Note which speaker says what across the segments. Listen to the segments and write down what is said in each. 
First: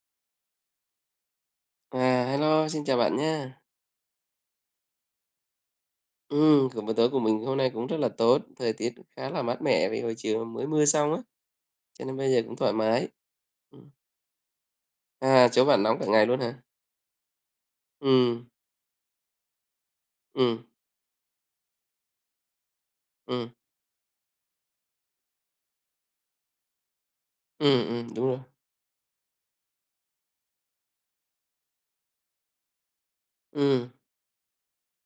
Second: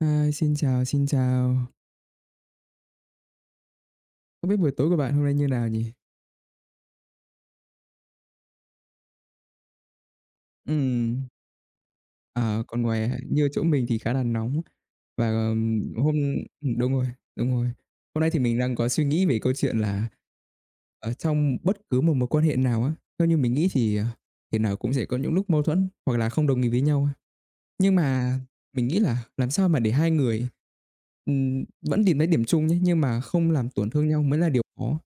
Speaker 1: Ơ, xin chào, xin chào!
Speaker 2: À, hello, xin chào bạn nhá.
Speaker 1: Không biết buổi tối của bạn hôm nay như nào nhỉ?
Speaker 2: Ừm, kiểu, bữa tối của mình hôm nay cũng rất là tốt, thời tiết khá là mát mẻ vì hồi chiều mới mưa xong á,
Speaker 1: Ừm.
Speaker 2: cho nên bây giờ cũng
Speaker 1: À,
Speaker 2: thoải
Speaker 1: còn ngoài,
Speaker 2: mái.
Speaker 1: à, như chỗ mình thì khá là nóng, và, ờ,
Speaker 2: À, chỗ bạn nóng cả
Speaker 1: hôm
Speaker 2: ngày luôn hả?
Speaker 1: đúng rồi, đúng rồi. Hôm nay thì
Speaker 2: Ừm.
Speaker 1: mình đang có suy nghĩ về câu chuyện là
Speaker 2: Ừm.
Speaker 1: ở trong bất cứ một mối quan hệ nào á, theo như
Speaker 2: Ừm.
Speaker 1: mình nghĩ thì, ờ, thể nào cũng sẽ có những lúc mâu thuẫn, hoặc là không đồng ý với nhau ha,
Speaker 2: Ừm,
Speaker 1: nhưng
Speaker 2: ừm, đúng rồi.
Speaker 1: mà mình nghĩ là làm sao mà để hai người, ừm, vẫn tìm thấy điểm chung nhé, nhưng mà không làm
Speaker 2: Ừm.
Speaker 1: tổn thương nhau mới là điều khó.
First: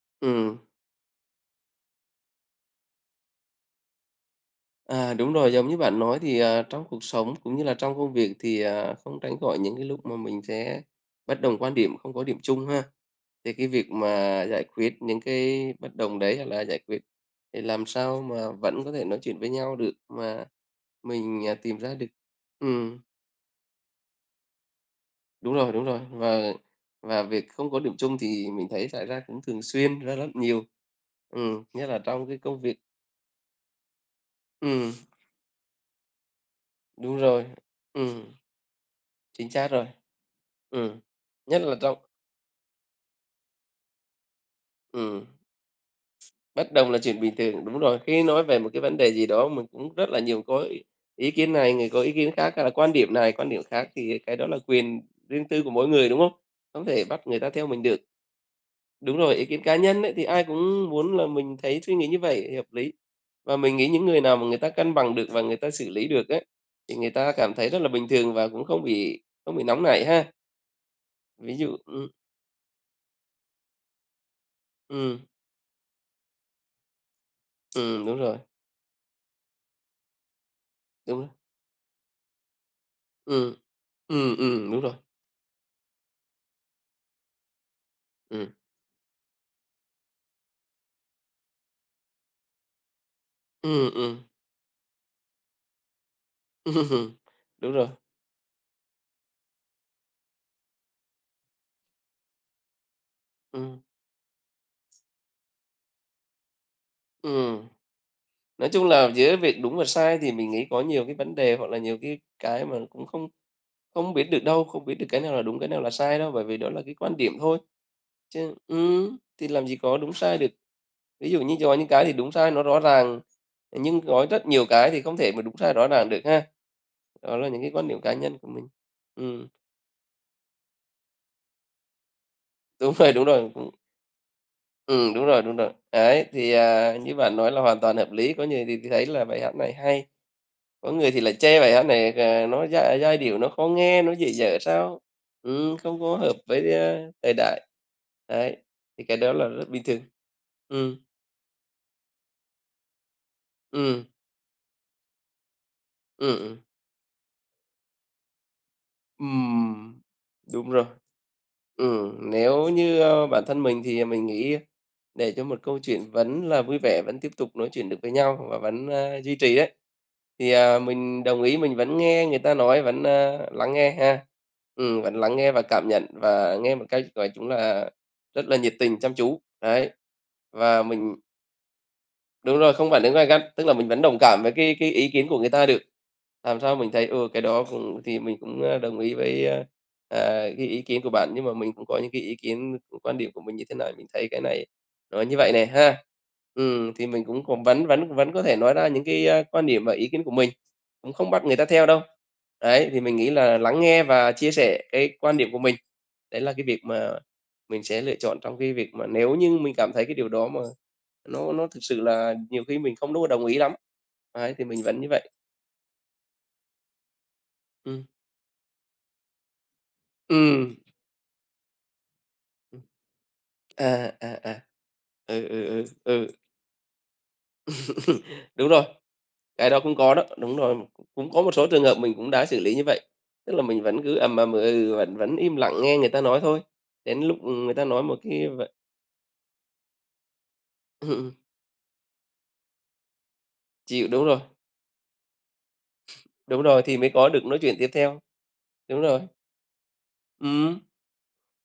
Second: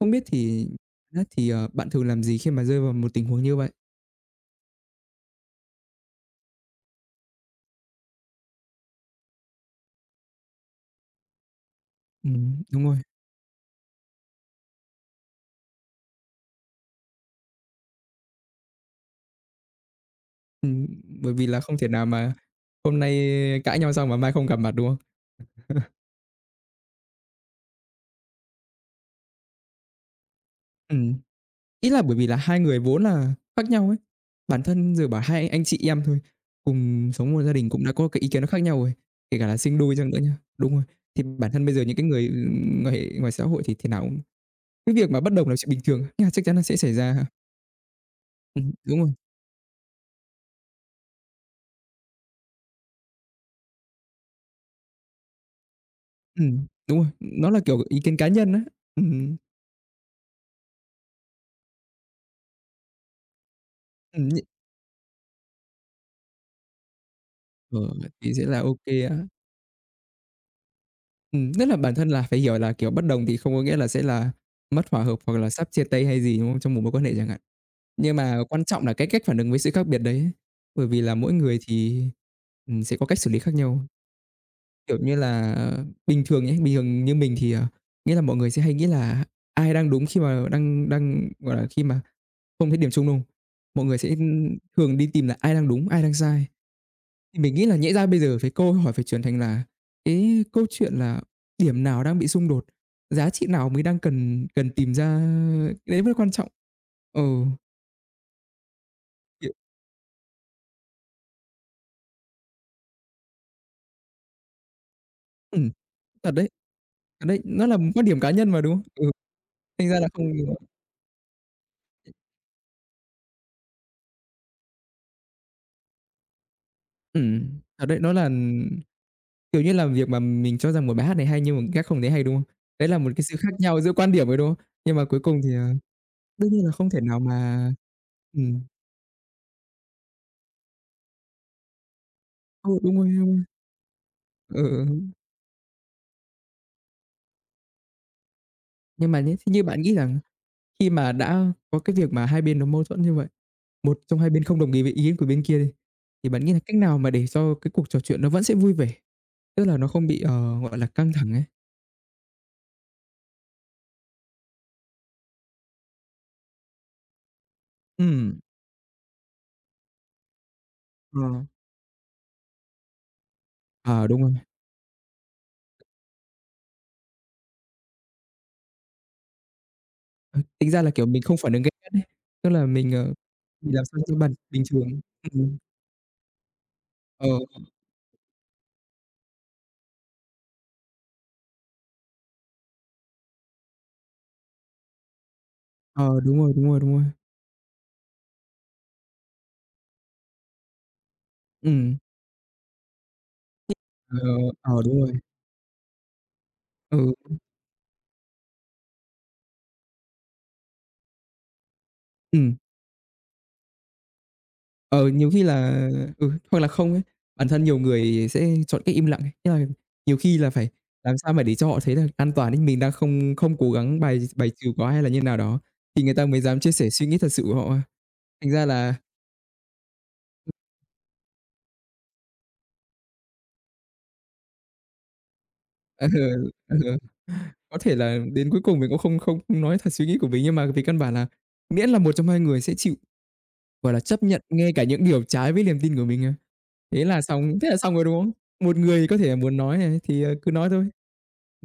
Speaker 1: Không biết
Speaker 2: Ừm.
Speaker 1: thì biết thì, à, bạn thường làm gì khi mà rơi vào một tình huống như vậy?
Speaker 2: À, đúng rồi, giống như bạn nói thì, à, trong cuộc sống, cũng như là trong công việc thì, à, không tránh khỏi những cái lúc mà mình sẽ bất đồng quan điểm, không có điểm
Speaker 1: Ừm,
Speaker 2: chung
Speaker 1: đúng
Speaker 2: ha.
Speaker 1: rồi.
Speaker 2: Thì cái việc mà giải quyết những cái bất đồng đấy, hoặc là giải quyết để làm sao mà vẫn có thể nói chuyện với nhau được mà
Speaker 1: Ừm, bởi
Speaker 2: mình,
Speaker 1: vì
Speaker 2: à,
Speaker 1: là không
Speaker 2: tìm
Speaker 1: thể
Speaker 2: ra
Speaker 1: nào
Speaker 2: được
Speaker 1: mà
Speaker 2: ừm.
Speaker 1: hôm nay cãi nhau xong mà mai không gặp mặt, đúng không?
Speaker 2: Đúng rồi, đúng rồi, và và việc không có điểm chung thì mình thấy xảy ra cũng thường xuyên, rất rất nhiều.
Speaker 1: Ừm.
Speaker 2: Ừm, nhất
Speaker 1: Ý
Speaker 2: là
Speaker 1: là bởi vì
Speaker 2: trong
Speaker 1: là
Speaker 2: cái
Speaker 1: hai
Speaker 2: công việc.
Speaker 1: người vốn là khác nhau ấy. Bản
Speaker 2: Ừm.
Speaker 1: thân giờ bảo hai anh chị em thôi, cùng
Speaker 2: Đúng
Speaker 1: sống một
Speaker 2: rồi.
Speaker 1: gia đình cũng đã có cái
Speaker 2: Ừm.
Speaker 1: ý kiến nó khác nhau rồi, kể cả
Speaker 2: Chính
Speaker 1: là
Speaker 2: xác
Speaker 1: sinh
Speaker 2: rồi.
Speaker 1: đôi chăng nữa nhá. Đúng rồi.
Speaker 2: Ừm.
Speaker 1: Thì bản
Speaker 2: Nhất
Speaker 1: thân bây
Speaker 2: là
Speaker 1: giờ những
Speaker 2: trong
Speaker 1: cái người, ừm, quan hệ ngoài xã hội thì thế nào cũng cái việc mà
Speaker 2: Ừm.
Speaker 1: bất đồng là chuyện bình thường, nó chắc chắn nó
Speaker 2: Bất
Speaker 1: sẽ
Speaker 2: đồng
Speaker 1: xảy
Speaker 2: là
Speaker 1: ra
Speaker 2: chuyện
Speaker 1: ha.
Speaker 2: bình thường. Đúng rồi. Khi nói về một
Speaker 1: Ừm,
Speaker 2: cái vấn
Speaker 1: đúng rồi.
Speaker 2: đề gì đó mà cũng rất là nhiều có ý ý kiến này, người có ý kiến khác, hay là quan điểm này, quan điểm khác thì cái đó là quyền riêng tư của mỗi người, đúng không?
Speaker 1: Ừm.
Speaker 2: Không
Speaker 1: Đúng
Speaker 2: thể
Speaker 1: rồi,
Speaker 2: bắt người ta
Speaker 1: nó là
Speaker 2: theo
Speaker 1: kiểu
Speaker 2: mình
Speaker 1: ý
Speaker 2: được.
Speaker 1: kiến cá nhân á.
Speaker 2: Đúng rồi,
Speaker 1: Ừm.
Speaker 2: ý kiến cá nhân ấy thì ai cũng muốn là mình thấy suy nghĩ như vậy hợp lý. Và mình nghĩ những người
Speaker 1: Ừm,
Speaker 2: nào
Speaker 1: nh
Speaker 2: mà người ta cân bằng được và người ta xử lý được ấy, thì người ta cảm thấy
Speaker 1: Ờ,
Speaker 2: rất là bình
Speaker 1: thì
Speaker 2: thường
Speaker 1: sẽ
Speaker 2: và
Speaker 1: là
Speaker 2: cũng không
Speaker 1: OK
Speaker 2: bị
Speaker 1: á.
Speaker 2: không bị nóng nảy ha.
Speaker 1: Ừm,
Speaker 2: Ví
Speaker 1: nhất là
Speaker 2: dụ,
Speaker 1: bản
Speaker 2: ừm.
Speaker 1: thân là phải hiểu là, kiểu, bất đồng thì không có nghĩa là sẽ là mất hòa hợp
Speaker 2: Ừm.
Speaker 1: hoặc là sắp chia tay hay gì, đúng không? Trong một mối quan hệ chẳng hạn.
Speaker 2: Ừm,
Speaker 1: Nhưng
Speaker 2: đúng rồi.
Speaker 1: mà quan trọng là cái cách phản ứng với sự khác biệt đấy. Bởi vì là
Speaker 2: Đúng.
Speaker 1: mỗi người thì, ừm, sẽ có cách xử lý
Speaker 2: Ừm.
Speaker 1: khác nhau.
Speaker 2: Ừm, ừm, đúng rồi.
Speaker 1: Kiểu như là, bình thường ấy, bình thường như mình thì, à nghĩa là mọi người
Speaker 2: Ừm.
Speaker 1: sẽ hay nghĩ là ai đang đúng khi mà đang đang gọi là, khi mà không thấy điểm chung, đúng không? Mọi
Speaker 2: Ừm,
Speaker 1: người sẽ,
Speaker 2: ừm.
Speaker 1: ưm, thường đi tìm là "ai đang đúng, ai đang sai?"
Speaker 2: Ừm.
Speaker 1: Thì mình nghĩ
Speaker 2: Đúng
Speaker 1: là
Speaker 2: rồi.
Speaker 1: nhẽ ra bây giờ phải câu hỏi phải chuyển thành là cái câu chuyện là "điểm nào đang bị xung đột? Giá trị nào
Speaker 2: Ừm.
Speaker 1: mới đang cần cần tìm ra?" Cái đấy mới quan trọng. Ừ.
Speaker 2: Ừm. Nói chung là giữa
Speaker 1: Kiểu
Speaker 2: việc đúng và sai thì mình nghĩ có nhiều cái vấn đề hoặc là nhiều cái cái mà cũng không không biết được đâu, không biết được cái nào là đúng,
Speaker 1: Ừm,
Speaker 2: cái nào là sai
Speaker 1: thật
Speaker 2: đâu, bởi
Speaker 1: đấy,
Speaker 2: vì đó là cái quan
Speaker 1: thật
Speaker 2: điểm
Speaker 1: đấy,
Speaker 2: thôi.
Speaker 1: nó là quan điểm cá nhân
Speaker 2: Chứ
Speaker 1: mà, đúng không? Ừ,
Speaker 2: ừm, thì làm gì
Speaker 1: thành
Speaker 2: có
Speaker 1: ra là
Speaker 2: đúng sai được.
Speaker 1: [unintelligible]
Speaker 2: Ví dụ như có những cái thì đúng sai nó rõ ràng, nhưng có rất nhiều cái thì không thể mà đúng sai rõ ràng được ha? Đó là
Speaker 1: Ừm,
Speaker 2: những cái
Speaker 1: thật
Speaker 2: quan
Speaker 1: đấy,
Speaker 2: điểm cá
Speaker 1: nó là,
Speaker 2: nhân của mình.
Speaker 1: ừm,
Speaker 2: Ừm.
Speaker 1: kiểu như là, việc mà mình cho rằng một bài hát này hay nhưng mà khác không thấy hay, đúng không? Đấy
Speaker 2: Đúng
Speaker 1: là một
Speaker 2: rồi,
Speaker 1: cái
Speaker 2: đúng
Speaker 1: sự khác
Speaker 2: rồi, ừm.
Speaker 1: nhau giữa quan điểm thôi, đúng không? Nhưng mà
Speaker 2: Ừm,
Speaker 1: cuối
Speaker 2: đúng
Speaker 1: cùng
Speaker 2: rồi,
Speaker 1: thì,
Speaker 2: đúng rồi.
Speaker 1: ờ
Speaker 2: Đấy,
Speaker 1: đương
Speaker 2: thì,
Speaker 1: nhiên là không
Speaker 2: à,
Speaker 1: thể
Speaker 2: như
Speaker 1: nào
Speaker 2: bạn nói là
Speaker 1: mà
Speaker 2: hoàn toàn hợp lý, có
Speaker 1: ừm.
Speaker 2: người thì thì thấy là bài hát này hay, có người thì lại chê bài hát này, à, nó
Speaker 1: Ừ, đúng
Speaker 2: giai
Speaker 1: rồi,
Speaker 2: giai
Speaker 1: đúng
Speaker 2: điệu
Speaker 1: rồi.
Speaker 2: nó khó nghe, nó dở dở
Speaker 1: Ờ, ừ
Speaker 2: sao.
Speaker 1: hứm.
Speaker 2: Ừm, không có hợp với, a, thời đại. Đấy, thì
Speaker 1: Nhưng
Speaker 2: cái
Speaker 1: mà
Speaker 2: đó
Speaker 1: nhé,
Speaker 2: là
Speaker 1: thế như
Speaker 2: rất
Speaker 1: bạn
Speaker 2: bình
Speaker 1: nghĩ
Speaker 2: thường.
Speaker 1: là khi
Speaker 2: Ừm.
Speaker 1: mà đã có cái việc mà 2 bên nó mâu thuẫn như vậy, 1
Speaker 2: Ừm.
Speaker 1: trong 2 bên không đồng ý với ý của bên kia đi, thì
Speaker 2: Ừm,
Speaker 1: bạn nghĩ là
Speaker 2: ừm.
Speaker 1: cách nào mà để cho cái cuộc trò chuyện nó vẫn sẽ vui vẻ? Tức là nó
Speaker 2: Ừm,
Speaker 1: không bị, ờ,
Speaker 2: đúng
Speaker 1: gọi
Speaker 2: rồi.
Speaker 1: là, căng thẳng ấy?
Speaker 2: Ừm, nếu như, ơ, bản thân mình thì mình nghĩ để cho một câu chuyện vẫn là vui vẻ, vẫn tiếp tục nói chuyện được với
Speaker 1: Ừm.
Speaker 2: nhau và vẫn, a, duy trì ấy, thì, à, mình đồng
Speaker 1: Ờ.
Speaker 2: ý mình vẫn nghe người ta nói, vẫn, ơ, lắng nghe
Speaker 1: À, đúng
Speaker 2: ha.
Speaker 1: rồi.
Speaker 2: Ừm, vẫn lắng nghe và cảm nhận và nghe một cách nói chung là rất là nhiệt tình, chăm chú, đấy.
Speaker 1: Ờ, tính ra
Speaker 2: Và
Speaker 1: là, kiểu,
Speaker 2: mình
Speaker 1: mình không phản ứng gay gắt nhá, tức
Speaker 2: Đúng
Speaker 1: là
Speaker 2: rồi, không
Speaker 1: mình,
Speaker 2: phản
Speaker 1: ờ,
Speaker 2: ứng gay gắt, tức là
Speaker 1: mình làm
Speaker 2: mình
Speaker 1: sao
Speaker 2: vẫn
Speaker 1: cho
Speaker 2: đồng
Speaker 1: bằng
Speaker 2: cảm với
Speaker 1: bình
Speaker 2: cái
Speaker 1: thường
Speaker 2: cái
Speaker 1: ấy,
Speaker 2: ý kiến của người
Speaker 1: ừm.
Speaker 2: ta được. Làm sao mình thấy,
Speaker 1: Ờ.
Speaker 2: ừ, cái đó cũng thì mình cũng, a, đồng ý với, á, à, cái ý kiến của bạn. Nhưng mà mình cũng có những cái ý kiến [unintelligible] quan điểm của mình như thế này, mình thấy cái này nó như vậy nè ha.
Speaker 1: Ờ, đúng rồi, đúng rồi, đúng
Speaker 2: Ừm,
Speaker 1: rồi.
Speaker 2: thì mình cũng cũng vẫn vẫn vẫn có thể nói ra những cái, a, quan điểm và ý kiến của mình, cũng không bắt người ta theo
Speaker 1: Ừm.
Speaker 2: đâu. Đấy, thì mình nghĩ là
Speaker 1: [unintelligible]
Speaker 2: lắng nghe và chia
Speaker 1: Ờ,
Speaker 2: sẻ
Speaker 1: đúng
Speaker 2: cái
Speaker 1: rồi.
Speaker 2: quan điểm của mình đấy là cái việc mà
Speaker 1: Ừ. [unintelligible]
Speaker 2: mình sẽ lựa chọn trong cái việc mà nếu như mình cảm thấy cái điều đó mà nó nó thực sự là
Speaker 1: Ừm.
Speaker 2: nhiều khi mình không đua đồng ý lắm. Ấy, thì mình vẫn
Speaker 1: Ờ,
Speaker 2: như vậy.
Speaker 1: nhiều khi là ừ, hoặc là không ấy, bản thân nhiều
Speaker 2: Ừm.
Speaker 1: người sẽ chọn cách im lặng ấy. Ý là nhiều khi là phải
Speaker 2: Ừm.
Speaker 1: làm sao mà để cho họ thấy là an toàn ấy, mình
Speaker 2: Ừm.
Speaker 1: đang không không cố gắng
Speaker 2: À,
Speaker 1: bài
Speaker 2: à,
Speaker 1: x bài
Speaker 2: à.
Speaker 1: trừ quá hay là như nào
Speaker 2: Ừ,
Speaker 1: đó
Speaker 2: ừ, ừ,
Speaker 1: thì người ta
Speaker 2: ừ.
Speaker 1: mới dám chia sẻ suy nghĩ thật sự của họ ha. Thành ra
Speaker 2: Đúng rồi,
Speaker 1: là
Speaker 2: cái đó cũng có đó, đúng rồi. Cũng có một số trường hợp mình cũng đã xử lý như vậy. Tức là mình vẫn cứ ầm ầm, ừ ừ, vẫn vẫn im lặng nghe
Speaker 1: Ừ,
Speaker 2: người ta nói thôi,
Speaker 1: ừ.
Speaker 2: đến lúc người
Speaker 1: Có
Speaker 2: ta
Speaker 1: thể
Speaker 2: nói
Speaker 1: là
Speaker 2: một cái
Speaker 1: đến cuối
Speaker 2: vậy
Speaker 1: cùng mình cũng không không nói thật suy nghĩ của mình nhưng mà vì căn
Speaker 2: Ừm,
Speaker 1: bản là
Speaker 2: ừm.
Speaker 1: miễn là 1 trong 2 người sẽ chịu, gọi là,
Speaker 2: Chịu,
Speaker 1: chấp
Speaker 2: đúng rồi.
Speaker 1: nhận ngay cả những điều trái với niềm tin của mình cơ.
Speaker 2: Đúng rồi, thì
Speaker 1: Thế
Speaker 2: mới
Speaker 1: là
Speaker 2: có được nói
Speaker 1: xong thế
Speaker 2: chuyện
Speaker 1: là
Speaker 2: tiếp
Speaker 1: xong rồi,
Speaker 2: theo.
Speaker 1: đúng không? Một người
Speaker 2: Đúng
Speaker 1: thì có
Speaker 2: rồi.
Speaker 1: thể là muốn nói này thì, ờ, cứ nói
Speaker 2: Ừm.
Speaker 1: thôi.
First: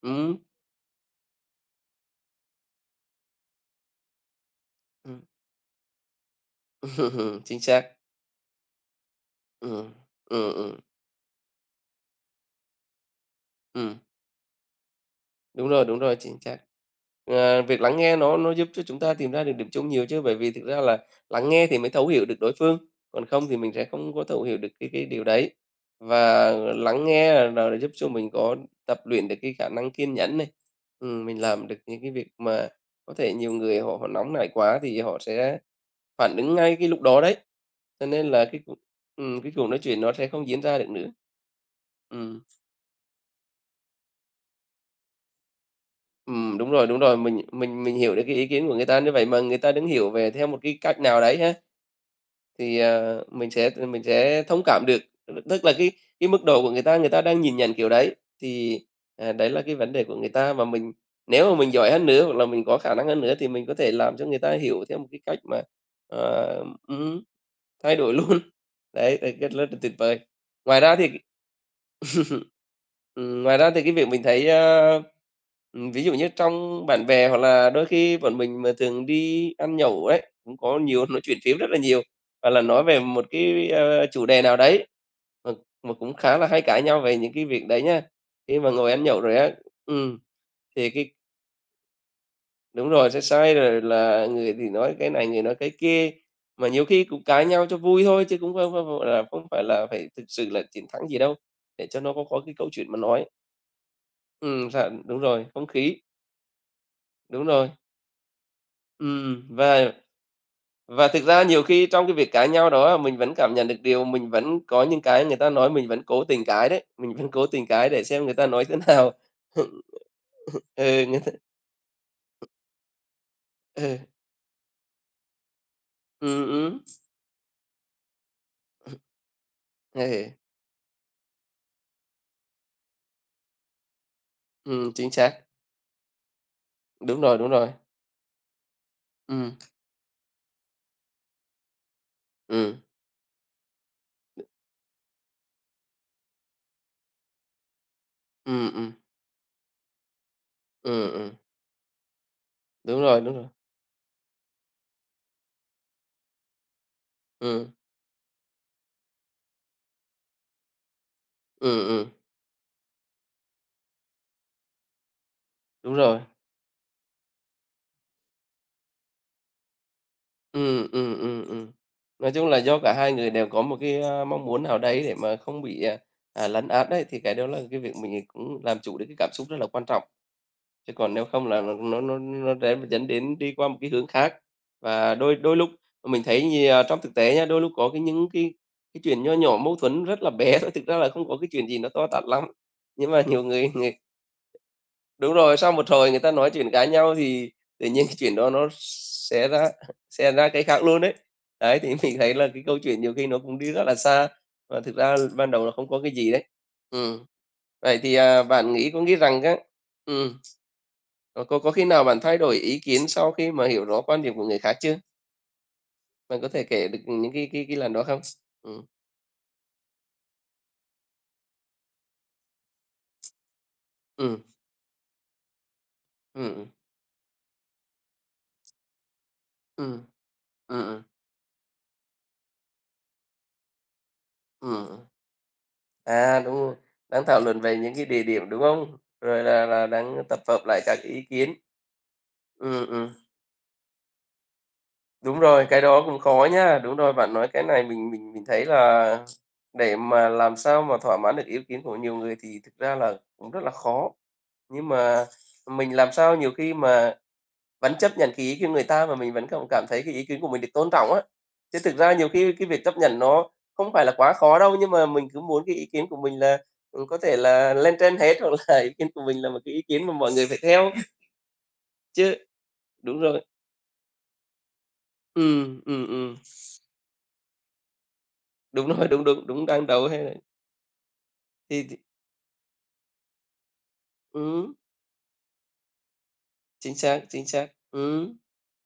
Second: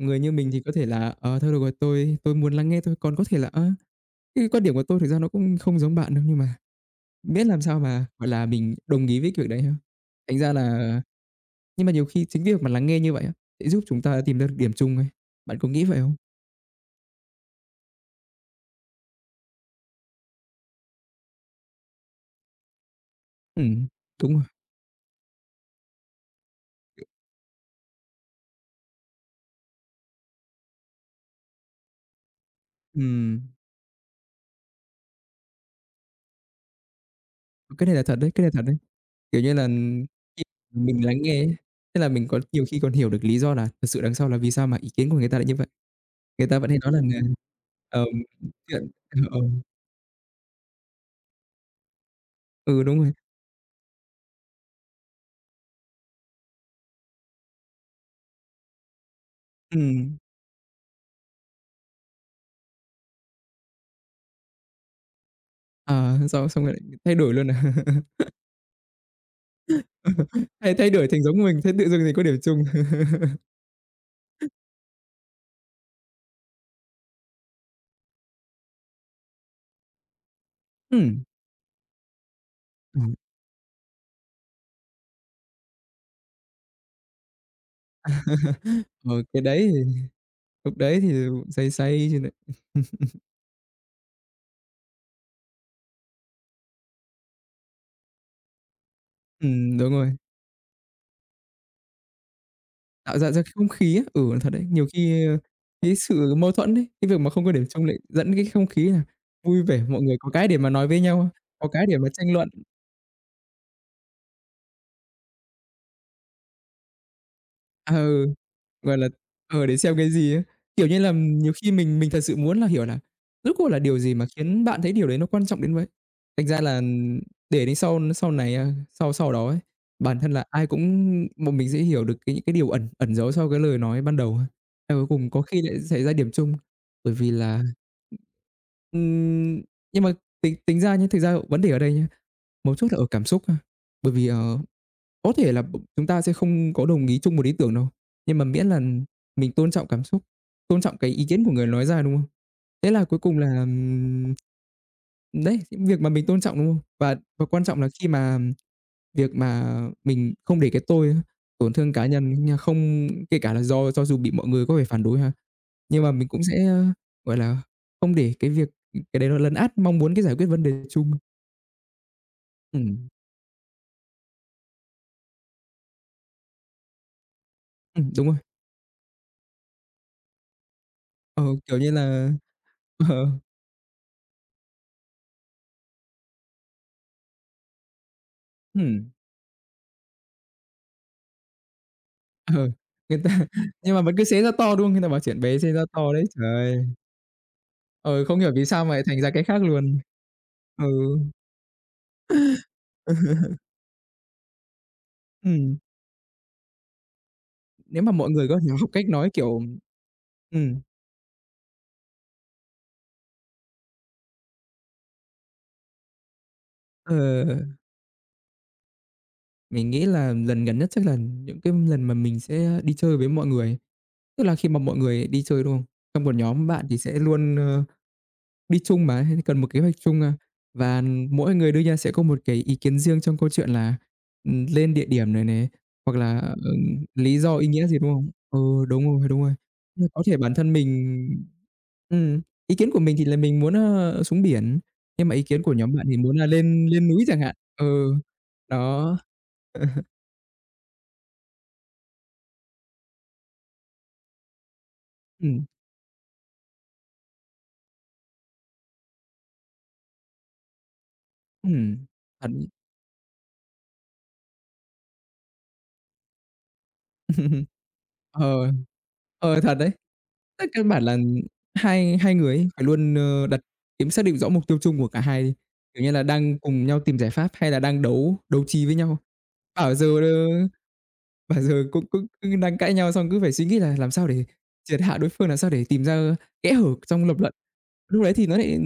Speaker 1: Người như
Speaker 2: Ừm.
Speaker 1: mình thì có thể là "Ờ, thôi được rồi, tôi tôi muốn lắng nghe thôi. Còn có thể là, ờ, cái quan điểm của tôi thực ra
Speaker 2: Ừm.
Speaker 1: nó cũng không giống bạn đâu.", nhưng mà miễn
Speaker 2: Chính
Speaker 1: làm sao
Speaker 2: xác.
Speaker 1: mà, gọi là, mình đồng ý với cái việc đấy thôi.
Speaker 2: Ừm.
Speaker 1: Thành
Speaker 2: Ừm,
Speaker 1: ra
Speaker 2: ừm.
Speaker 1: là nhưng mà nhiều khi chính việc mà lắng nghe như vậy á, sẽ giúp
Speaker 2: Ừm.
Speaker 1: chúng ta sẽ tìm ra được điểm chung ấy, bạn
Speaker 2: Đúng
Speaker 1: có nghĩ
Speaker 2: rồi,
Speaker 1: vậy
Speaker 2: đúng
Speaker 1: không?
Speaker 2: rồi, chính xác. Ờ, việc lắng nghe nó nó giúp cho chúng ta tìm ra được điểm chung nhiều chứ. Bởi vì thực ra là lắng nghe thì mới thấu hiểu được đối phương, còn không thì mình sẽ
Speaker 1: Ừm,
Speaker 2: không có
Speaker 1: đúng rồi.
Speaker 2: thấu hiểu được cái cái điều đấy. Và lắng nghe là giúp cho mình có tập luyện được cái khả năng kiên nhẫn này, ừm, mình làm được những cái việc mà có thể
Speaker 1: Ừm.
Speaker 2: nhiều người họ vẫn nóng nảy quá thì họ sẽ phản ứng ngay cái lúc đó đấy.
Speaker 1: Cái này là
Speaker 2: Cho
Speaker 1: thật đấy,
Speaker 2: nên
Speaker 1: cái
Speaker 2: là
Speaker 1: này
Speaker 2: cái
Speaker 1: thật đấy.
Speaker 2: [unintelligible]
Speaker 1: Kiểu
Speaker 2: ừm,
Speaker 1: như
Speaker 2: cái
Speaker 1: là,
Speaker 2: cuộc nói chuyện nó sẽ
Speaker 1: khi
Speaker 2: không diễn ra được
Speaker 1: mình
Speaker 2: nữa.
Speaker 1: lắng nghe ấy, tức là mình có
Speaker 2: Ừm.
Speaker 1: nhiều khi còn hiểu được lý do là thực sự đằng sau là vì sao mà ý kiến của người ta lại như vậy. Người
Speaker 2: Ừm,
Speaker 1: ta vẫn
Speaker 2: đúng
Speaker 1: hay
Speaker 2: rồi,
Speaker 1: nói
Speaker 2: đúng
Speaker 1: rằng
Speaker 2: rồi,
Speaker 1: là,
Speaker 2: mình mình mình
Speaker 1: ờ,
Speaker 2: hiểu được cái ý
Speaker 1: cái
Speaker 2: kiến của người
Speaker 1: chuyện
Speaker 2: ta như
Speaker 1: ờ,
Speaker 2: vậy
Speaker 1: ờ.
Speaker 2: mà người ta đứng hiểu về theo một cái cách nào đấy ha, thì,
Speaker 1: Ừ, đúng rồi.
Speaker 2: à, mình sẽ, ờ, mình sẽ thông cảm được. [unintelligible] tức là cái cái mức độ của người ta, người ta đang nhìn nhận kiểu đấy, thì, à, đấy là cái vấn đề của
Speaker 1: Ừm.
Speaker 2: người ta mà mình nếu mà mình giỏi hơn nữa hoặc là mình có khả năng hơn nữa thì mình có thể làm cho người ta hiểu theo một cái cách mà,
Speaker 1: À,
Speaker 2: à
Speaker 1: thế xong xong
Speaker 2: ừm,
Speaker 1: lại thay
Speaker 2: ừm,
Speaker 1: đổi luôn à?
Speaker 2: thay đổi luôn. Đấy, đấy cách rất là tuyệt vời.
Speaker 1: Thay
Speaker 2: Ngoài
Speaker 1: thay
Speaker 2: ra
Speaker 1: đổi
Speaker 2: thì,
Speaker 1: thành giống mình, thế tự dưng lại có điểm chung.
Speaker 2: ừm, ngoài ra thì cái việc mình thấy, ơ, ừm ví dụ như trong bạn bè hoặc là đôi khi bọn mình mà thường đi ăn nhậu ấy, cũng có nhiều nói
Speaker 1: Ừm.
Speaker 2: chuyện phiếm rất là nhiều, hoặc là là nói về
Speaker 1: Ừm.
Speaker 2: một cái, a, chủ đề nào đấy mà mà cũng khá là hay cãi nhau về những cái việc đấy nhá. Khi mà ngồi ăn nhậu
Speaker 1: Rồi,
Speaker 2: rồi
Speaker 1: cái
Speaker 2: á
Speaker 1: đấy thì
Speaker 2: ừm,
Speaker 1: lúc
Speaker 2: thì
Speaker 1: đấy thì
Speaker 2: cái
Speaker 1: say say chứ lại.
Speaker 2: Đúng rồi, sẽ say rồi là người thì nói cái này, người nói cái kia. Mà nhiều khi cũng cãi nhau cho vui thôi chứ cũng không không, gọi là, không phải
Speaker 1: Ừm,
Speaker 2: là
Speaker 1: đúng
Speaker 2: phải
Speaker 1: rồi.
Speaker 2: thực sự là chiến thắng gì đâu, để cho nó có có cái câu chuyện mà
Speaker 1: Tạo
Speaker 2: nói.
Speaker 1: ra ra không khí á. Ừ, nó thật đấy,
Speaker 2: Ừm,
Speaker 1: nhiều
Speaker 2: thật, đúng
Speaker 1: khi, ơ,
Speaker 2: rồi, không
Speaker 1: cái
Speaker 2: khí.
Speaker 1: sự mâu thuẫn ấy, cái việc mà không
Speaker 2: Đúng
Speaker 1: có điểm
Speaker 2: rồi.
Speaker 1: chung lại dẫn cái không khí là
Speaker 2: Ừm,
Speaker 1: vui vẻ,
Speaker 2: và
Speaker 1: mọi người có cái để mà nói với
Speaker 2: và thực
Speaker 1: nhau,
Speaker 2: ra nhiều
Speaker 1: có
Speaker 2: khi
Speaker 1: cái để
Speaker 2: trong
Speaker 1: mà
Speaker 2: cái việc
Speaker 1: tranh luận.
Speaker 2: cãi nhau đó á mình vẫn cảm nhận được điều mình vẫn có những cái người ta nói mình vẫn cố tình cãi đấy, mình vẫn cố tình cãi để xem
Speaker 1: Ừ,
Speaker 2: người ta nói thế
Speaker 1: gọi là,
Speaker 2: nào.
Speaker 1: ờ, để xem cái gì ấy. Kiểu như
Speaker 2: Ừ,
Speaker 1: là,
Speaker 2: người ta
Speaker 1: ừm, nhiều khi mình mình thật sự muốn là hiểu là rốt cuộc là
Speaker 2: Ừ.
Speaker 1: điều gì mà khiến bạn thấy điều đấy nó quan trọng đến vậy.
Speaker 2: Ừm,
Speaker 1: Thành ra
Speaker 2: ừm.
Speaker 1: là để đến sau n sau này, a sau sau đó ấy, bản thân
Speaker 2: Ừ.
Speaker 1: là ai cũng bọn mình sẽ hiểu được cái những cái điều ẩn ẩn giấu sau cái lời nói ban đầu á.
Speaker 2: Ừm,
Speaker 1: Eo ôi,
Speaker 2: chính
Speaker 1: cuối cùng
Speaker 2: xác.
Speaker 1: có khi lại xảy ra điểm chung bởi
Speaker 2: Đúng
Speaker 1: vì
Speaker 2: rồi, đúng
Speaker 1: là
Speaker 2: rồi. Ừm.
Speaker 1: ừm, nhưng mà tính tính ra nhá, thực ra vấn đề ở đây nhá, mấu
Speaker 2: Ừm.
Speaker 1: chốt là ở cảm xúc ha. Bởi vì, ờ, có thể là b chúng ta sẽ không có đồng ý chung một ý tưởng đâu, nhưng mà miễn
Speaker 2: Ừm,
Speaker 1: là
Speaker 2: ừm.
Speaker 1: mình tôn trọng cảm xúc, tôn trọng cái
Speaker 2: Ừm,
Speaker 1: ý
Speaker 2: ừm.
Speaker 1: kiến của người nói ra, đúng không? Thế
Speaker 2: Đúng
Speaker 1: là cuối
Speaker 2: rồi, đúng
Speaker 1: cùng
Speaker 2: rồi.
Speaker 1: là, ừm, đấy, những việc mà mình tôn trọng, đúng không? Và và quan
Speaker 2: Ừm.
Speaker 1: trọng là khi mà việc mà mình không để cái tôi ấy, tổn
Speaker 2: Ừm,
Speaker 1: thương cá
Speaker 2: ừm.
Speaker 1: nhân ấy nha, không kể cả là do cho dù bị mọi người có vẻ phản đối ha,
Speaker 2: Đúng
Speaker 1: nhưng mà
Speaker 2: rồi.
Speaker 1: mình cũng sẽ, a, gọi là, không để cái việc cái đấy nó lấn át mong muốn cái giải quyết vấn đề
Speaker 2: Ừm,
Speaker 1: chung.
Speaker 2: ừm, ừm, ừm. Nói chung là do cả
Speaker 1: Ừm.
Speaker 2: 2 người đều có một cái, a, mong muốn nào đấy để mà không bị, à, à, lấn át đấy thì cái đó là cái việc
Speaker 1: Ừm,
Speaker 2: mình
Speaker 1: đúng rồi.
Speaker 2: cũng làm chủ được cái cảm xúc rất là quan trọng. Chứ còn nếu
Speaker 1: Ờ,
Speaker 2: không là l
Speaker 1: kiểu như
Speaker 2: nó nó
Speaker 1: là
Speaker 2: nó rẽ dẫn
Speaker 1: ờ.
Speaker 2: đến đi qua một cái hướng khác. Và đôi đôi lúc mình thấy nhiều trong thực tế nhá, đôi lúc có cái những cái cái
Speaker 1: Ừm.
Speaker 2: chuyện nho nhỏ mâu thuẫn rất là bé thôi, thực ra là không có cái chuyện gì nó to tát lắm,
Speaker 1: Ờ,
Speaker 2: nhưng
Speaker 1: người
Speaker 2: mà
Speaker 1: ta
Speaker 2: nhiều người người
Speaker 1: nhưng mà vẫn cứ xé ra to, đúng không? Người ta bảo
Speaker 2: đúng
Speaker 1: chuyện
Speaker 2: rồi,
Speaker 1: bé xé
Speaker 2: sau
Speaker 1: ra
Speaker 2: một hồi
Speaker 1: to
Speaker 2: người
Speaker 1: đấy,
Speaker 2: ta nói
Speaker 1: trời
Speaker 2: chuyện,
Speaker 1: ơi!
Speaker 2: cãi nhau thì tự nhiên cái
Speaker 1: Ờ,
Speaker 2: chuyện
Speaker 1: không
Speaker 2: đó
Speaker 1: hiểu vì
Speaker 2: nó
Speaker 1: sao mà lại thành ra cái
Speaker 2: xé
Speaker 1: khác
Speaker 2: ra
Speaker 1: luôn.
Speaker 2: xé ra cái khác
Speaker 1: Ừ.
Speaker 2: luôn ấy. Ấy, thì mình thấy là cái câu chuyện nhiều khi nó cũng đi rất là xa và thực ra ban đầu nó
Speaker 1: Ừm.
Speaker 2: không có cái gì đấy. Ừm. Vậy
Speaker 1: Nếu mà
Speaker 2: thì,
Speaker 1: mọi
Speaker 2: à,
Speaker 1: người có thể
Speaker 2: bạn
Speaker 1: học
Speaker 2: nghĩ có
Speaker 1: cách
Speaker 2: nghĩ
Speaker 1: nói,
Speaker 2: rằng á
Speaker 1: kiểu
Speaker 2: ừm,
Speaker 1: ừm.
Speaker 2: có có có khi nào bạn thay đổi ý kiến sau khi mà hiểu rõ quan điểm của người khác chưa? Bạn có thể kể được những cái cái
Speaker 1: Ừ.
Speaker 2: cái lần đó không? Ừm.
Speaker 1: Mình nghĩ là lần gần nhất chắc là những cái lần mà mình sẽ đi chơi với mọi người,
Speaker 2: Ừm.
Speaker 1: tức là khi mà mọi người đi chơi, đúng không? Trong một
Speaker 2: Ừm,
Speaker 1: nhóm
Speaker 2: ừm.
Speaker 1: bạn thì sẽ luôn, ơ, đi chung mà, hay là cần một kế hoạch
Speaker 2: Ừm,
Speaker 1: chung mà.
Speaker 2: ừm,
Speaker 1: Và
Speaker 2: ừm.
Speaker 1: mỗi người đưa ra sẽ có một cái ý kiến riêng trong câu chuyện là, ừ, lên địa
Speaker 2: Ừm.
Speaker 1: điểm này nè hoặc là,
Speaker 2: À, đúng
Speaker 1: ờ,
Speaker 2: rồi, đang
Speaker 1: lý
Speaker 2: thảo
Speaker 1: do
Speaker 2: luận
Speaker 1: ý
Speaker 2: về
Speaker 1: nghĩa
Speaker 2: những
Speaker 1: gì,
Speaker 2: cái
Speaker 1: đúng
Speaker 2: địa
Speaker 1: không?
Speaker 2: điểm, đúng
Speaker 1: Ừ,
Speaker 2: không?
Speaker 1: đúng rồi, đúng
Speaker 2: Rồi
Speaker 1: rồi,
Speaker 2: là là
Speaker 1: như có
Speaker 2: đang
Speaker 1: thể
Speaker 2: tập
Speaker 1: bản
Speaker 2: hợp
Speaker 1: thân
Speaker 2: lại các
Speaker 1: mình
Speaker 2: ý kiến.
Speaker 1: ừm, ý
Speaker 2: Ừm,
Speaker 1: kiến của
Speaker 2: ừm.
Speaker 1: mình thì là mình muốn, ờ, xuống biển nhưng mà
Speaker 2: Đúng
Speaker 1: ý kiến
Speaker 2: rồi,
Speaker 1: của
Speaker 2: cái
Speaker 1: nhóm
Speaker 2: đó
Speaker 1: bạn thì
Speaker 2: cũng
Speaker 1: muốn là
Speaker 2: khó nha.
Speaker 1: lên
Speaker 2: Đúng
Speaker 1: lên
Speaker 2: rồi
Speaker 1: núi
Speaker 2: bạn,
Speaker 1: chẳng
Speaker 2: nói
Speaker 1: hạn.
Speaker 2: cái này mình
Speaker 1: Ừ,
Speaker 2: mình mình thấy
Speaker 1: đó.
Speaker 2: là để mà làm sao mà thỏa mãn được ý kiến của nhiều người thì thực ra là cũng rất là khó. Nhưng mà
Speaker 1: Ừm.
Speaker 2: mình làm sao nhiều khi mà vẫn chấp nhận cái ý kiến của người ta mà mình vẫn không cảm thấy cái ý kiến của mình được tôn trọng á. Chứ thực
Speaker 1: Ừm.
Speaker 2: ra nhiều
Speaker 1: Thật
Speaker 2: khi cái
Speaker 1: đấy.
Speaker 2: việc chấp nhận nó không phải là quá khó đâu nhưng mà mình cứ muốn cái ý kiến của mình là, có thể là, lên trên hết
Speaker 1: Ờ,
Speaker 2: hoặc là ý kiến của mình là một
Speaker 1: ờ, thật
Speaker 2: cái ý
Speaker 1: đấy.
Speaker 2: kiến mà mọi người phải
Speaker 1: Tức căn
Speaker 2: theo.
Speaker 1: bản là hai
Speaker 2: Chứ
Speaker 1: hai người ấy phải luôn,
Speaker 2: đúng rồi.
Speaker 1: ơ, đặt kiếm soát được rõ mục tiêu chung của cả hai đi,
Speaker 2: Ừm,
Speaker 1: kiểu
Speaker 2: ừm,
Speaker 1: như là,
Speaker 2: ừm.
Speaker 1: đang cùng nhau tìm giải pháp hay là đang đấu đấu trí
Speaker 2: Đúng
Speaker 1: với
Speaker 2: rồi,
Speaker 1: nhau.
Speaker 2: đúng, đúng, đúng, đang
Speaker 1: Bảo giờ,
Speaker 2: đấu ha.
Speaker 1: ờ, bảo
Speaker 2: Thì
Speaker 1: giờ
Speaker 2: thực
Speaker 1: cũng cũng đang cãi nhau xong cứ phải suy nghĩ là làm sao để
Speaker 2: Ừm.
Speaker 1: triệt hạ đối phương làm sao để tìm ra kẽ
Speaker 2: Chính
Speaker 1: hở
Speaker 2: xác,
Speaker 1: trong lập
Speaker 2: chính
Speaker 1: luận.
Speaker 2: xác.
Speaker 1: Lúc đấy
Speaker 2: Ừm.
Speaker 1: thì nó lại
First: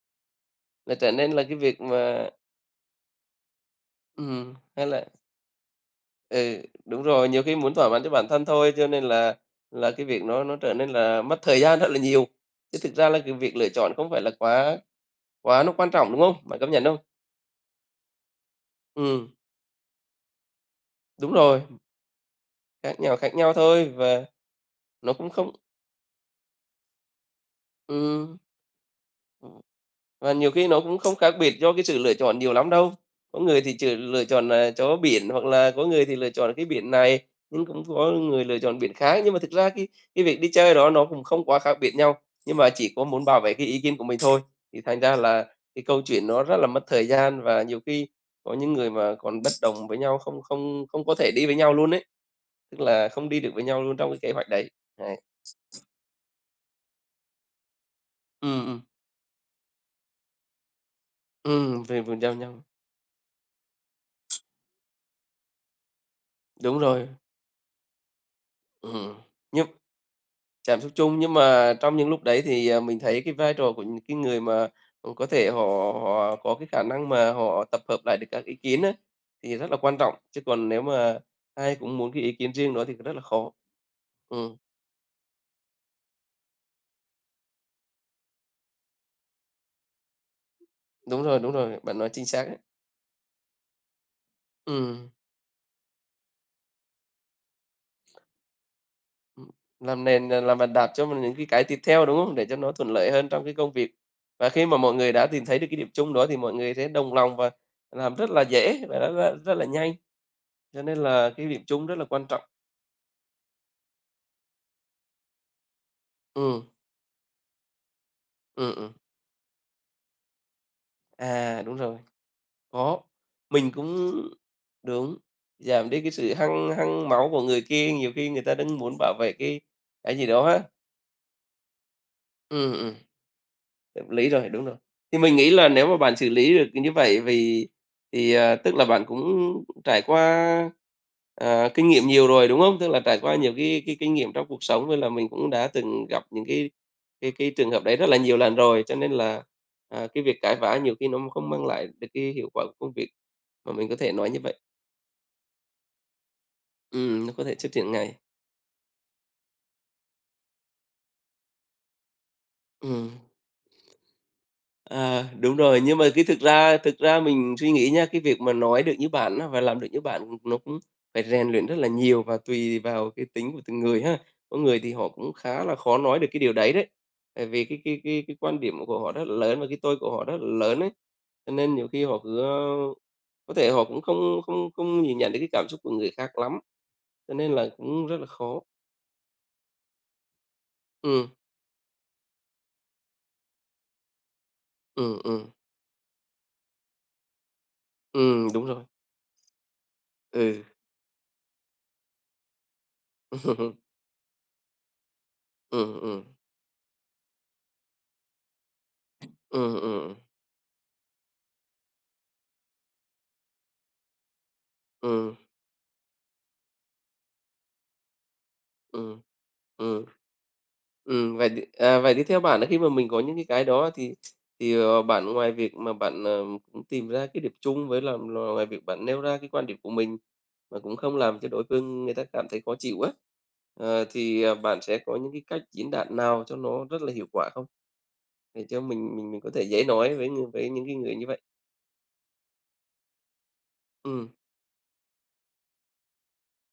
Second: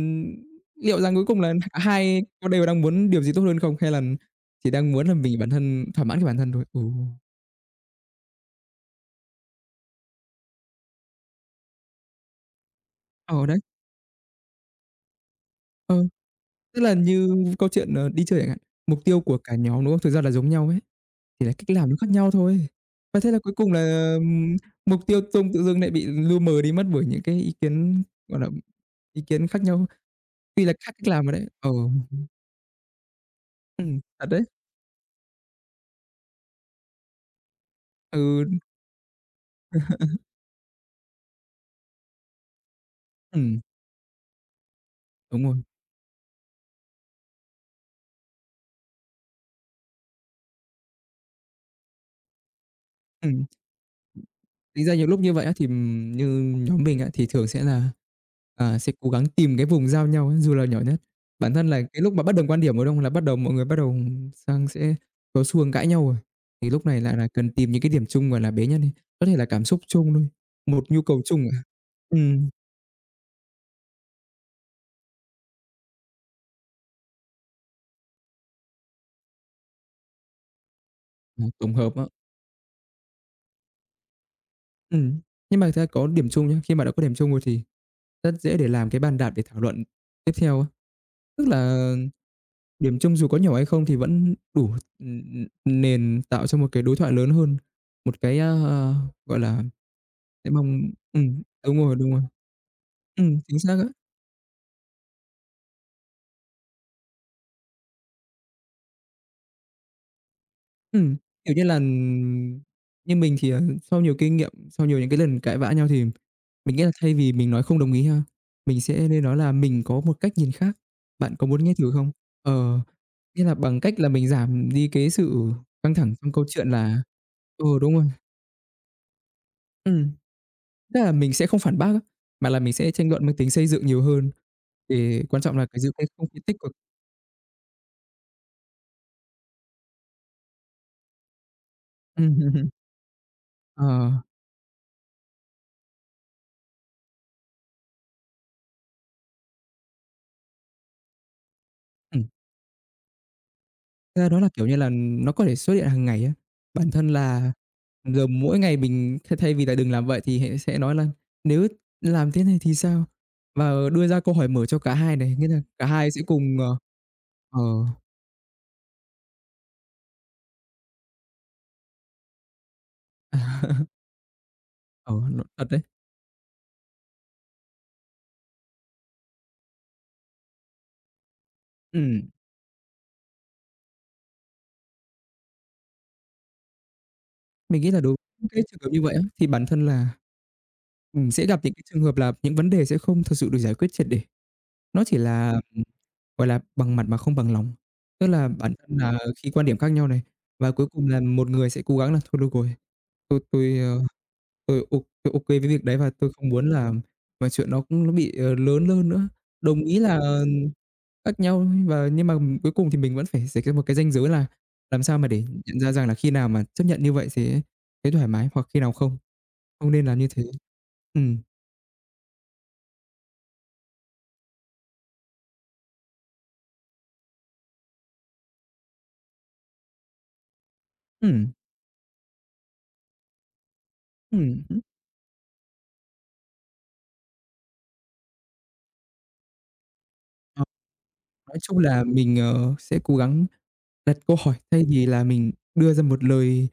Speaker 2: Và
Speaker 1: liệu
Speaker 2: trở
Speaker 1: rằng cuối
Speaker 2: nên
Speaker 1: cùng
Speaker 2: là
Speaker 1: là
Speaker 2: cái
Speaker 1: cả
Speaker 2: việc
Speaker 1: hai
Speaker 2: mà
Speaker 1: có đều đang muốn điều gì tốt hơn không hay là
Speaker 2: Ừm,
Speaker 1: chỉ
Speaker 2: hay
Speaker 1: đang
Speaker 2: là
Speaker 1: muốn là mình bản thân thỏa mãn cho bản thân
Speaker 2: Ừ,
Speaker 1: thôi. Ừ.
Speaker 2: đúng rồi, nhiều khi muốn thỏa mãn cho bản thân thôi cho nên là là cái việc nó nó trở nên là mất thời gian rất là nhiều. Chứ thực ra là cái
Speaker 1: Ừ,
Speaker 2: việc
Speaker 1: đấy.
Speaker 2: lựa chọn không phải là quá quá nó quan
Speaker 1: Ừ,
Speaker 2: trọng, đúng không? Bạn công
Speaker 1: tức
Speaker 2: nhận
Speaker 1: là
Speaker 2: không?
Speaker 1: như câu chuyện, ờ, đi chơi chẳng hạn, mục tiêu
Speaker 2: Ừm.
Speaker 1: của cả nhóm, đúng không? Thực ra là giống nhau hết,
Speaker 2: Đúng
Speaker 1: chỉ là
Speaker 2: rồi.
Speaker 1: cách làm nó khác nhau thôi.
Speaker 2: Khác nhàu
Speaker 1: Và thế
Speaker 2: khác
Speaker 1: là
Speaker 2: nhau
Speaker 1: cuối cùng
Speaker 2: thôi
Speaker 1: là
Speaker 2: và
Speaker 1: mục
Speaker 2: nó
Speaker 1: tiêu
Speaker 2: cũng
Speaker 1: chung
Speaker 2: không
Speaker 1: tự dưng lại bị lu mờ đi mất bởi những cái ý kiến,
Speaker 2: Ừm.
Speaker 1: gọi là, ý kiến khác nhau,
Speaker 2: Và nhiều
Speaker 1: tuy
Speaker 2: khi
Speaker 1: là
Speaker 2: nó
Speaker 1: khác
Speaker 2: cũng
Speaker 1: cách
Speaker 2: không
Speaker 1: làm rồi
Speaker 2: khác
Speaker 1: đấy.
Speaker 2: biệt
Speaker 1: Ờ,
Speaker 2: do cái sự
Speaker 1: ưm
Speaker 2: lựa
Speaker 1: hừm.
Speaker 2: chọn nhiều lắm đâu. Có người thì
Speaker 1: Ừ,
Speaker 2: chỉ lựa
Speaker 1: thật đấy.
Speaker 2: chọn, ờ, chỗ biển hoặc là có người thì lựa chọn cái biển này, nhưng cũng có
Speaker 1: Ừ.
Speaker 2: người lựa chọn biển khác nhưng mà thực ra cái cái việc đi chơi đó nó cũng không quá khác biệt nhau, nhưng mà chỉ có muốn bảo vệ
Speaker 1: Ừm.
Speaker 2: cái ý kiến của mình thôi. Thì thành ra
Speaker 1: Đúng
Speaker 2: là
Speaker 1: rồi.
Speaker 2: cái câu chuyện nó rất là mất thời gian và nhiều khi có những người mà còn bất đồng với nhau, không không không có thể đi với nhau luôn ấy, tức là không đi
Speaker 1: Ừm.
Speaker 2: được với nhau luôn trong cái kế hoạch đấy,
Speaker 1: Thực ra nhiều
Speaker 2: đấy.
Speaker 1: lúc như vậy á thì, ừm, như nhóm mình á thì thường sẽ là,
Speaker 2: Ừm,
Speaker 1: à,
Speaker 2: ừm.
Speaker 1: sẽ cố gắng tìm cái vùng giao nhau, dù là nhỏ nhất. Bản thân là
Speaker 2: Ừm, về
Speaker 1: cái lúc
Speaker 2: vùng
Speaker 1: mà
Speaker 2: giao
Speaker 1: bất đồng quan
Speaker 2: nhau.
Speaker 1: điểm, đúng không? Là bắt đầu mọi người bắt đầu sang sẽ có xu hướng cãi nhau rồi, thì
Speaker 2: Đúng
Speaker 1: lúc này
Speaker 2: rồi.
Speaker 1: lại là cần tìm những cái điểm chung gọi là bế nhân đi,
Speaker 2: Ừm,
Speaker 1: có thể là cảm
Speaker 2: nhưng
Speaker 1: xúc chung thôi,
Speaker 2: cảm
Speaker 1: một
Speaker 2: xúc
Speaker 1: nhu
Speaker 2: chung,
Speaker 1: cầu
Speaker 2: nhưng
Speaker 1: chung ch hạn.
Speaker 2: mà trong những lúc đấy
Speaker 1: Ừm.
Speaker 2: thì, ờ, mình thấy cái vai trò của những cái người mà họ có thể họ có cái khả năng mà họ tập hợp lại được các ý kiến á, thì rất là quan trọng, chứ còn nếu mà
Speaker 1: Ừm, tổng
Speaker 2: ai
Speaker 1: hợp
Speaker 2: cũng
Speaker 1: á.
Speaker 2: muốn cái ý kiến riêng đó thì rất là khó. Ừm.
Speaker 1: Ừm, nhưng mà thực ra có điểm chung nhá. Khi mà đã có điểm chung rồi thì rất dễ để làm cái bàn đạp để thảo luận tiếp theo á.
Speaker 2: Đúng rồi,
Speaker 1: Tức
Speaker 2: đúng rồi,
Speaker 1: là
Speaker 2: bạn nói chính xác ấy.
Speaker 1: điểm chung dù có nhỏ hay không thì vẫn đủ,
Speaker 2: Ừm.
Speaker 1: ừm, ừm, ừm, nền tạo cho một cái đối thoại lớn hơn, một cái, a, à, gọi
Speaker 2: Ừm,
Speaker 1: là
Speaker 2: làm nền rồi
Speaker 1: cái
Speaker 2: làm bàn
Speaker 1: mong
Speaker 2: đạp cho mình những
Speaker 1: ừm,
Speaker 2: cái cái
Speaker 1: đúng
Speaker 2: tiếp
Speaker 1: rồi,
Speaker 2: theo,
Speaker 1: đúng
Speaker 2: đúng
Speaker 1: rồi.
Speaker 2: không? Để cho nó thuận lợi hơn
Speaker 1: Ừm,
Speaker 2: trong cái
Speaker 1: chính
Speaker 2: công
Speaker 1: xác á.
Speaker 2: việc. Và khi mà mọi người đã tìm thấy được cái điểm chung đó thì mọi người sẽ đồng lòng và làm rất là dễ và nó ra rất là nhanh. Cho nên
Speaker 1: Ừm,
Speaker 2: là cái
Speaker 1: kiểu
Speaker 2: điểm
Speaker 1: như là,
Speaker 2: chung rất là quan trọng.
Speaker 1: ừm, như mình thì là sau nhiều kinh nghiệm, sau nhiều những cái lần cãi vã nhau thì
Speaker 2: Ừm.
Speaker 1: mình nghĩ là thay vì mình nói không đồng ý ha,
Speaker 2: Ừm,
Speaker 1: mình
Speaker 2: ừm.
Speaker 1: sẽ nên nói là "Mình có một cách nhìn khác. Bạn có
Speaker 2: À,
Speaker 1: muốn nghe
Speaker 2: đúng
Speaker 1: thử
Speaker 2: rồi.
Speaker 1: không?" Ờ,
Speaker 2: Có,
Speaker 1: nghĩa là
Speaker 2: mình
Speaker 1: bằng cách là
Speaker 2: cũng
Speaker 1: mình giảm đi cái
Speaker 2: đúng,
Speaker 1: sự
Speaker 2: giảm
Speaker 1: căng
Speaker 2: đi cái
Speaker 1: thẳng trong
Speaker 2: sự
Speaker 1: câu
Speaker 2: hăng
Speaker 1: chuyện là
Speaker 2: hăng máu của người
Speaker 1: ừ,
Speaker 2: kia,
Speaker 1: đúng rồi.
Speaker 2: nhiều khi người ta đang muốn bảo vệ cái
Speaker 1: Ừm.
Speaker 2: cái gì đó á.
Speaker 1: Tức là mình sẽ không phản bác á, mà là mình
Speaker 2: Ừm,
Speaker 1: sẽ
Speaker 2: ừm.
Speaker 1: tranh luận mang tính xây dựng nhiều
Speaker 2: Hợp lý
Speaker 1: hơn,
Speaker 2: rồi, đúng rồi. Thì
Speaker 1: thì
Speaker 2: mình
Speaker 1: quan
Speaker 2: nghĩ
Speaker 1: trọng là
Speaker 2: là
Speaker 1: cái
Speaker 2: nếu
Speaker 1: giữ
Speaker 2: mà
Speaker 1: cái
Speaker 2: bạn xử
Speaker 1: không khí tích
Speaker 2: lý được,
Speaker 1: cực.
Speaker 2: ừ, như vậy vì thì, à, tức là bạn cũng trải qua, ờ, kinh nghiệm
Speaker 1: Ừm.
Speaker 2: nhiều rồi, đúng không? Tức là trải qua nhiều cái cái kinh
Speaker 1: Ờ.
Speaker 2: nghiệm trong cuộc sống nên là mình cũng đã từng gặp những cái cái cái trường hợp đấy rất là nhiều lần rồi. Cho nên là, à, cái việc cãi vã nhiều khi nó không mang lại được
Speaker 1: Ừm.
Speaker 2: cái hiệu quả của công việc mà mình có thể
Speaker 1: Ra
Speaker 2: nói
Speaker 1: đó
Speaker 2: như
Speaker 1: là,
Speaker 2: vậy.
Speaker 1: kiểu như là, nó có thể xuất hiện hằng ngày á. Bản thân
Speaker 2: Ừm, nó có
Speaker 1: là
Speaker 2: thể xuất hiện ngay.
Speaker 1: giờ mỗi ngày mình thay thay vì là đừng làm vậy thì hãy sẽ nói là "Nếu làm thế này thì sao?"
Speaker 2: Ừm.
Speaker 1: Và đưa ra câu hỏi mở cho cả hai
Speaker 2: À,
Speaker 1: này, nghĩa
Speaker 2: đúng
Speaker 1: là
Speaker 2: rồi,
Speaker 1: cả
Speaker 2: nhưng mà
Speaker 1: hai sẽ
Speaker 2: cái thực
Speaker 1: cùng,
Speaker 2: ra
Speaker 1: ờ
Speaker 2: thực ra mình
Speaker 1: ờ.
Speaker 2: suy nghĩ nhá, cái việc mà nói được như bạn á và làm được như bạn, ừm, nó cũng phải rèn luyện rất là nhiều và tùy vào cái
Speaker 1: À.
Speaker 2: tính của từng người ha. Có người thì họ
Speaker 1: Ừ,
Speaker 2: cũng
Speaker 1: nó
Speaker 2: khá
Speaker 1: thật
Speaker 2: là
Speaker 1: đấy.
Speaker 2: khó nói được cái điều đấy đấy. Tại vì cái cái cái cái quan điểm của họ rất lớn và cái tôi của họ rất lớn ấy. Cho nên nhiều khi họ
Speaker 1: Ừm.
Speaker 2: cứ, ơ có thể họ cũng không không không nhìn nhận được cái cảm xúc của người khác lắm, cho nên là
Speaker 1: Mình nghĩ là
Speaker 2: cũng
Speaker 1: đối
Speaker 2: rất là
Speaker 1: những
Speaker 2: khó.
Speaker 1: cái trường hợp như vậy á, thì bản thân là ừm,
Speaker 2: Ừm.
Speaker 1: sẽ gặp những cái trường hợp là những vấn đề sẽ không thực sự được giải quyết triệt để. Nó chỉ
Speaker 2: Ừm,
Speaker 1: là,
Speaker 2: ừm.
Speaker 1: ừm, gọi là, bằng mặt mà không bằng lòng. Tức là
Speaker 2: Ừm, đúng
Speaker 1: bản
Speaker 2: rồi.
Speaker 1: thân là khi quan điểm khác nhau này,
Speaker 2: Ừ.
Speaker 1: và cuối cùng là một người sẽ cố gắng là "Thôi được rồi, tôi
Speaker 2: Ừm.
Speaker 1: tôi, ơ, tôi ô tôi OK với việc đấy
Speaker 2: Ừm,
Speaker 1: và tôi
Speaker 2: ừm.
Speaker 1: không muốn làm chuyện nó cũng nó bị, ờ, lớn hơn nữa."
Speaker 2: Ừm,
Speaker 1: Đồng ý
Speaker 2: ừm.
Speaker 1: là khác nhau và nhưng mà nhưng mà, ừm, cuối cùng thì mình vẫn phải rạch ra một cái ranh giới là làm sao mà
Speaker 2: Ừm.
Speaker 1: để nhận ra rằng là khi nào mà chấp nhận như vậy sẽ thấy thoải mái hoặc khi nào không,
Speaker 2: Ừm.
Speaker 1: không
Speaker 2: Ừm.
Speaker 1: nên làm như thế.
Speaker 2: Ừm,
Speaker 1: Ừm.
Speaker 2: vậy thì, à, vậy thì theo bạn, khi mà mình có những cái cái đó thì thì, ờ, bạn ngoài việc mà bạn, à, ừm, tìm ra cái điểm chung với là là ngoài việc bạn nêu ra cái quan điểm của mình và cũng không làm cho
Speaker 1: Ừm.
Speaker 2: đối phương người ta cảm thấy khó chịu á, ờ, thì, à,
Speaker 1: Ừm hứm.
Speaker 2: bạn sẽ có những cái cách diễn đạt nào cho nó rất là hiệu quả không? Để cho mình mình mình có thể dễ nói với người
Speaker 1: Ờ.
Speaker 2: với những cái người như vậy.
Speaker 1: Nói chung là mình, ờ, sẽ cố gắng đặt
Speaker 2: Ừm.
Speaker 1: câu hỏi thay vì là mình đưa ra một lời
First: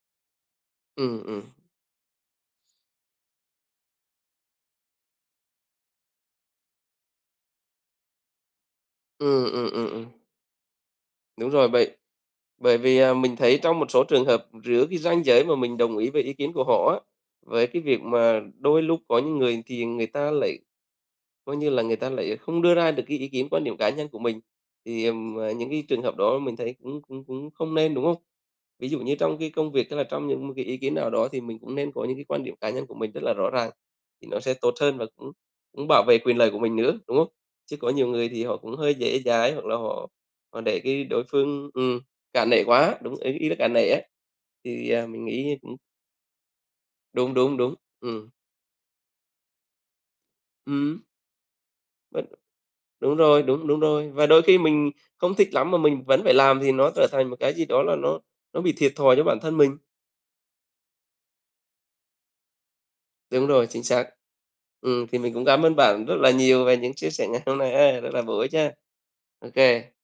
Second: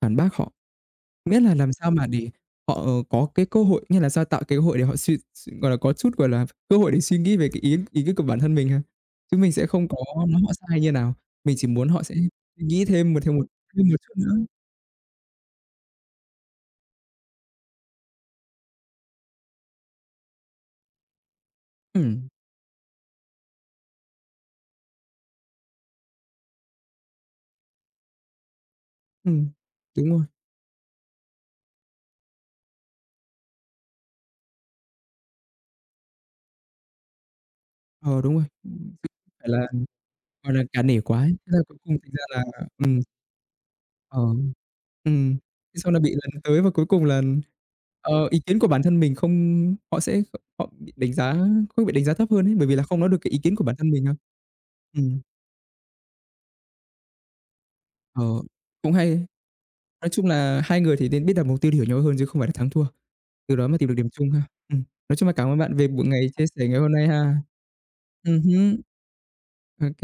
Speaker 1: phản bác họ,
Speaker 2: Ừm, ừm.
Speaker 1: miễn là làm sao mà để họ có cái cơ hội, nghĩa là sao tạo cái hội để họ suy s gọi là, có chút, gọi là, v cơ hội để suy nghĩ về cái ý ý c của bản thân mình ha. Chứ
Speaker 2: Ừm,
Speaker 1: mình sẽ
Speaker 2: ừm, ừm,
Speaker 1: không có
Speaker 2: ừm.
Speaker 1: nói họ sai như nào,
Speaker 2: Đúng
Speaker 1: mình chỉ
Speaker 2: rồi,
Speaker 1: muốn
Speaker 2: bởi
Speaker 1: họ sẽ suy
Speaker 2: bởi
Speaker 1: nghĩ
Speaker 2: vì, à,
Speaker 1: thêm một
Speaker 2: mình
Speaker 1: thêm một
Speaker 2: thấy trong
Speaker 1: thêm
Speaker 2: một
Speaker 1: nhiều
Speaker 2: số
Speaker 1: chút
Speaker 2: trường hợp
Speaker 1: nữa.
Speaker 2: rữa cái ranh giới mà mình đồng ý với ý kiến của họ á, với cái việc mà đôi lúc có những người thì người ta lại coi như là người ta
Speaker 1: Ừm.
Speaker 2: lại không đưa ra được cái ý kiến, quan điểm cá nhân của mình thì, ờm, ờ, những cái trường hợp đó mình thấy cũng cũng cũng không nên, đúng không? Ví dụ như trong cái
Speaker 1: Ừm,
Speaker 2: công việc, tức là
Speaker 1: đúng rồi.
Speaker 2: trong những m cái ý kiến nào đó thì mình cũng nên có những cái quan điểm cá nhân của mình rất là rõ ràng thì nó sẽ tốt hơn và cũng cũng bảo vệ quyền lợi của mình nữa, đúng không? Chứ có nhiều
Speaker 1: Ờ,
Speaker 2: người
Speaker 1: đúng
Speaker 2: thì
Speaker 1: rồi. Ừm,
Speaker 2: họ
Speaker 1: ph
Speaker 2: cũng hơi dễ
Speaker 1: phải
Speaker 2: dãi
Speaker 1: là
Speaker 2: hoặc là họ
Speaker 1: gọi
Speaker 2: họ
Speaker 1: là,
Speaker 2: để
Speaker 1: cả nể
Speaker 2: cái
Speaker 1: quá
Speaker 2: đối
Speaker 1: ấy. Ra
Speaker 2: phương
Speaker 1: cuối cùng
Speaker 2: ừm,
Speaker 1: thành ra là
Speaker 2: cả nể
Speaker 1: ừm.
Speaker 2: quá. Đúng, ý ý là cả nể á,
Speaker 1: Ờ,
Speaker 2: thì, à, mình
Speaker 1: ừm,
Speaker 2: nghĩ cũng
Speaker 1: thế xong là bị lấn tới và cuối cùng là,
Speaker 2: Đúng, đúng, đúng,
Speaker 1: ờ,
Speaker 2: ừm.
Speaker 1: ý kiến của bản thân mình không họ sẽ kh họ bị
Speaker 2: Ừm.
Speaker 1: đánh giá không bị đánh giá thấp
Speaker 2: [unintelligible]
Speaker 1: hơn ấy, bởi vì là không nói
Speaker 2: Đúng
Speaker 1: được cái ý
Speaker 2: rồi,
Speaker 1: kiến của
Speaker 2: đúng,
Speaker 1: bản
Speaker 2: đúng
Speaker 1: thân mình
Speaker 2: rồi.
Speaker 1: đâu.
Speaker 2: Và đôi khi mình
Speaker 1: Ừm.
Speaker 2: không thích lắm mà mình vẫn phải làm thì nó trở thành một cái gì đó là nó
Speaker 1: Ờ,
Speaker 2: nó bị
Speaker 1: cũng
Speaker 2: thiệt thòi cho
Speaker 1: hay.
Speaker 2: bản thân mình.
Speaker 1: Nói chung là hai người thì nên biết đặt mục tiêu để hiểu nhau hơn chứ không phải là thắng thua.
Speaker 2: Đúng
Speaker 1: Từ
Speaker 2: rồi,
Speaker 1: đó mà
Speaker 2: chính
Speaker 1: tìm được
Speaker 2: xác.
Speaker 1: điểm chung ha. Ừm,
Speaker 2: Ừm,
Speaker 1: nói
Speaker 2: thì
Speaker 1: chung là
Speaker 2: mình cũng
Speaker 1: cảm ơn
Speaker 2: cám
Speaker 1: bạn
Speaker 2: ơn
Speaker 1: về
Speaker 2: bạn
Speaker 1: buổi
Speaker 2: rất
Speaker 1: ngày
Speaker 2: là
Speaker 1: chia
Speaker 2: nhiều
Speaker 1: sẻ
Speaker 2: về
Speaker 1: ngày hôm
Speaker 2: những
Speaker 1: nay
Speaker 2: chia sẻ
Speaker 1: ha.
Speaker 2: ngày hôm nay ha, rất là bổ
Speaker 1: Ừm
Speaker 2: ích ha.
Speaker 1: hứm.
Speaker 2: OK.
Speaker 1: OK,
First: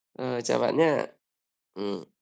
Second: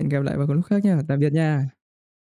Speaker 1: hẹn gặp lại
Speaker 2: Ờ,
Speaker 1: vào một
Speaker 2: chào
Speaker 1: lúc
Speaker 2: bạn
Speaker 1: khác nhá.
Speaker 2: nhá.
Speaker 1: Tạm biệt nha!
Speaker 2: Ừm.